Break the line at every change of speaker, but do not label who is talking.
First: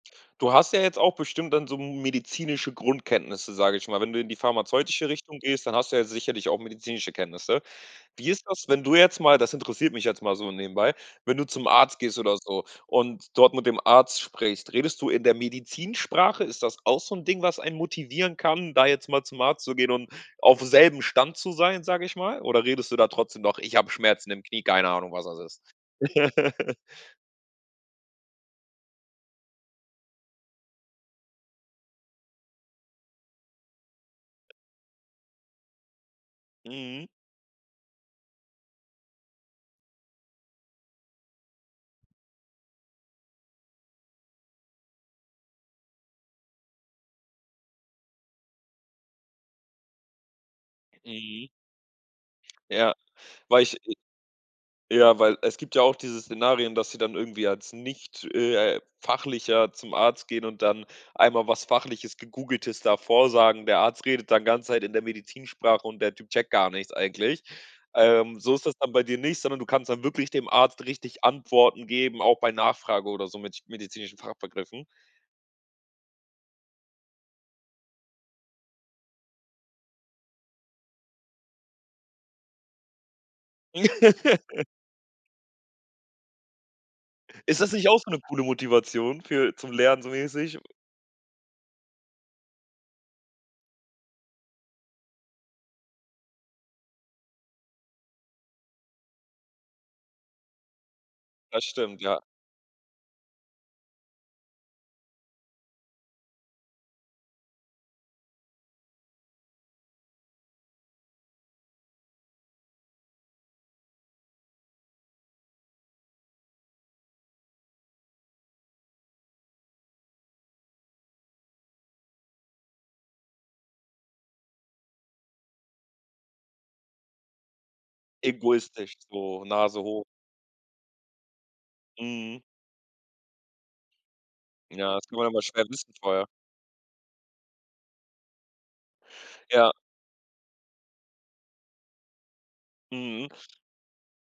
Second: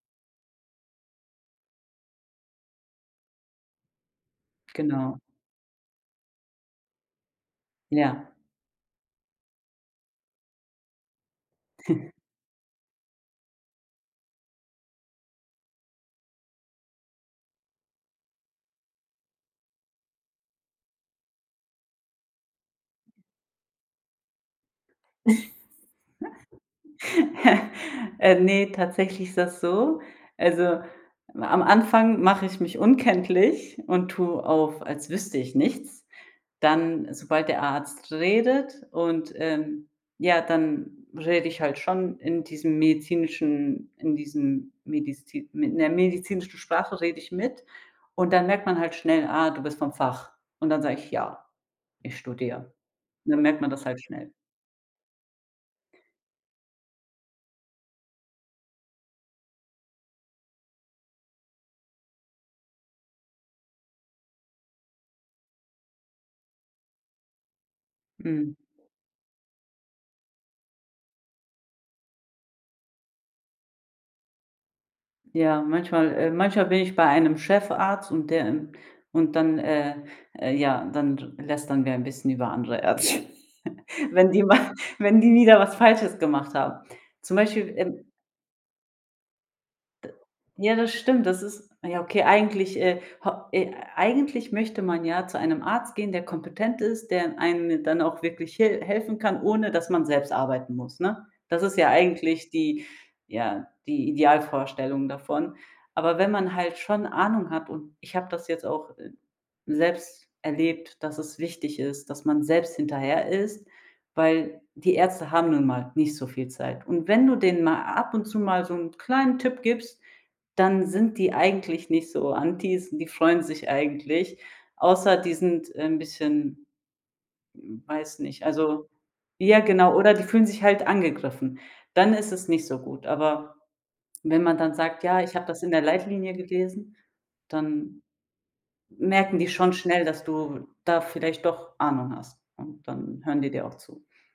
Du hast ja jetzt auch bestimmt dann so m medizinische Grundkenntnisse, sage ich mal, wenn du in die pharmazeutische
Genau.
Richtung gehst. Dann hast du ja sicherlich auch medizinische Kenntnisse. Wie
Ja.
ist das, wenn du jetzt mal- das interessiert mich jetzt mal so nebenbei- wenn du zum Arzt gehst oder so und dort mit dem Arzt sprichst? Redest du in der Medizinsprache? Ist das auch so 'n Ding, was einen motivieren kann, da jetzt mal zum Arzt zu gehen und auf selbem Stand zu sein, sage ich mal? Oder redest du da trotzdem noch: „Ich hab Schmerzen im Knie, keine Ahnung, was das ist“?
Äh, ne, tatsächlich ist das so: Also, am am Anfang mache ich mich unkenntlich und tue auf, als wüsste ich nichts.
Mhm.
Dann sobald der Arzt redet und, ähm, ja, dann rede ich halt schon in diesem medizinischen in diesem medizin in der medizinischen Sprache rede ich mit. Und dann merkt man halt schnell: „Ah, du bist vom Fach.“ Und dann sage ich: „Ja,
Mhm.
ich studiere.“
Ja,
Und dann merkt
weil
man
ich
das halt schnell.
ja, weil es gibt ja auch diese Szenarien, dass sie dann irgendwie als nicht, äh, Fachlicher zum Arzt gehen und dann einmal was Fachliches, Gegoogeltes da vorsagen. Der Arzt redet dann ganz Zeit in der Medizinsprache und der Typ checkt gar nichts eigentlich. Ähm,
Mhm.
so ist das dann bei dir nicht, sondern du kannst dann wirklich dem Arzt richtig Antworten geben, auch bei Nachfrage oder so mit medizinischen Fachbegriffen.
Ja, manchmal äh, manchmal bin ich bei einem Chefarzt und der, ähm und dann, äh äh, ja, dann r lästern wir ein bisschen über andere Ärzte, wenn die mal wenn die wieder was Falsches gemacht haben. Zum
Ist das
Beispiel,
nicht auch
ähm
so 'ne coole Motivation für zum Lernen so mäßig?
Ja, das stimmt, das ist ja, okay, eigentlich, äh, ho äh, eigentlich möchte man ja zu einem Arzt gehen, der kompetent ist, der in einem dann auch wirklich hil helfen kann, ohne dass man selbst arbeiten muss, ne? Das
Das
ist ja
stimm, ja.
eigentlich die ja, die Idealvorstellung davon. Aber wenn man halt schon Ahnung hat, und ich habe das jetzt auch, äh, selbst erlebt, dass es wichtig ist, dass man selbst hinterher ist, weil: Die Ärzte haben nun mal nicht so viel Zeit. Und wenn du denen mal ab und zu mal so 'n kleinen Tipp gibst, dann sind die eigentlich nicht so Antis, die freuen sich eigentlich, außer die sind, äh, 'n bisschen weiß nicht, also,
Egoistisch, so
ja,
Nase
genau,
hoch.
oder die fühlen sich halt angegriffen. Dann ist
Mhm.
es nicht so gut. Aber wenn man dann
Ja,
sagt:
das kann
„Ja,
man
ich
immer
hab das
schwer
in der
wissen vorher.
Leitlinie gelesen“, dann merken die
Ja.
schon schnell, dass du da vielleicht doch Ahnung hast. Und dann
Mhm.
hören die dir auch zu.